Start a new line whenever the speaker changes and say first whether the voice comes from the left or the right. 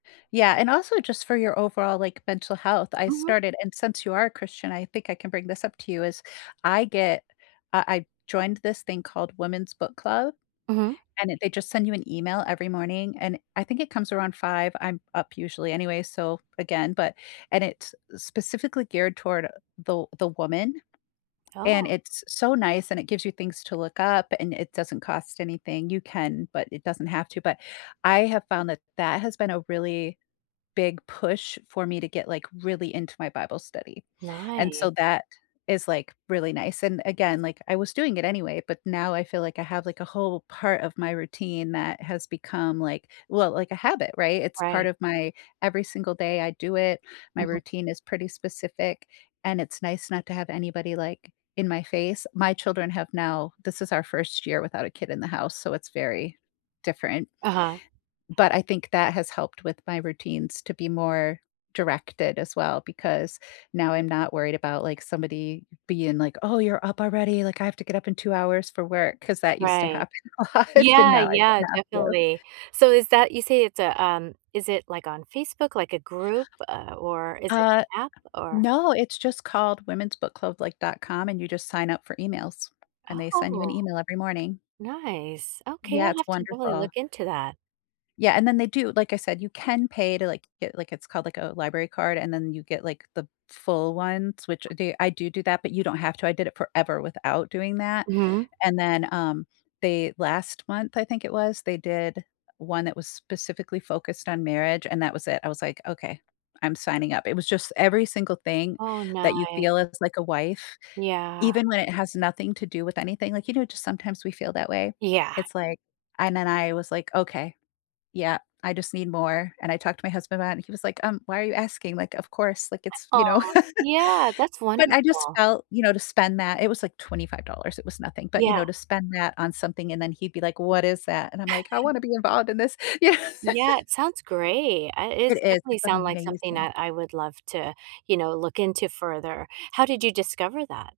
left: Yeah, and also just for your overall, like, mental health I
right: Mhm.
left: started and since you are a Christian, I think I can bring this up to you, is I get uh, I joined this thing called Women's Book Club
right: Mhm.
left: and it they just send you an email every morning, and I think it comes around 5:00, I'm up usually anyway so again, but, and it's s specifically geared toward, uh, the the woman, and
right: Oh.
left: it's so nice and it gives you things to look up and it doesn't cost anything, you can, but it doesn't have to, but, I have found that that has been a really big push for me to get, like, really into my Bible study, and so
right: Nice.
left: that is, like, really nice and again, like, I was doing it anyway, but now I feel like I have, like, a whole part of my routine that has become, like, well, like a habit, right? It's part
right: Right.
left: of my every single day I do it, my
right: Mhm.
left: routine is pretty specific and it's nice not to have anybody, like, in my face, my children have now this is our first year without a kid in the house, so it's very different.
right: Uh-huh.
left: But I think that has helped with my routines to be more directed as well because now, I'm not worried about, like, somebody being like, "Oh, you're up already," like, "I have to get up in 2 hours for work." 'Cause that used to
right: Right.
left: happen a lot and
right: Yeah,
left: now I
right: yeah,
left: don't have to.
right: definitely. So, is that you say it's a, um, is it, like, on Facebook, like a group? Uh, or is it
left: Uh,
right: an app? Or
left: no, it's just called women's book club, like, .com and you just sign up for emails, and they send you an
right: Oh.
left: email every morning.
right: Nice, okay,
left: Yeah,
right: I'll
left: it's
right: have to really look
left: wonderful.
right: into that.
left: Yeah, and then they do, like I said, you can pay to, like to get, like it's called, like, a library card and then you get, like, the full ones, which th I do do that, but you don't have to, I did it forever without doing that.
right: Mhm.
left: And then, um, they last month I think it was, they did one that was specifically focused on marriage, and that was it, I was like, "Okay, I'm signing up." It was just every single thing
right: Oh
left: that you
right: ni
left: feel as like a wife,
right: Yeah.
left: even when it has nothing to do with anything, like, you know, just sometimes we feel that way?
right: Yeah.
left: It's like I And then I was like, "Okay, yeah, I just need more." And I talked to my husband about it and he was like, "Um, why are you asking? like, "Of course," like it's, you know.
right: Aw, yeah, that's
left: But I just
right: wonderful.
left: felt, you know, to spend that it was like $25, it was nothing, but you
right: Yeah.
left: know, to spend that on something and then he'd be like, "What is that?" and I'm like, "I want to be involved in this." You know?
right: Yeah, it sounds great, at
left: It
right: is
left: is,
right: definitely
left: it's
right: sounds like something
left: amazing.
right: that I would love to, uh, you know, look into further. How did you discover that?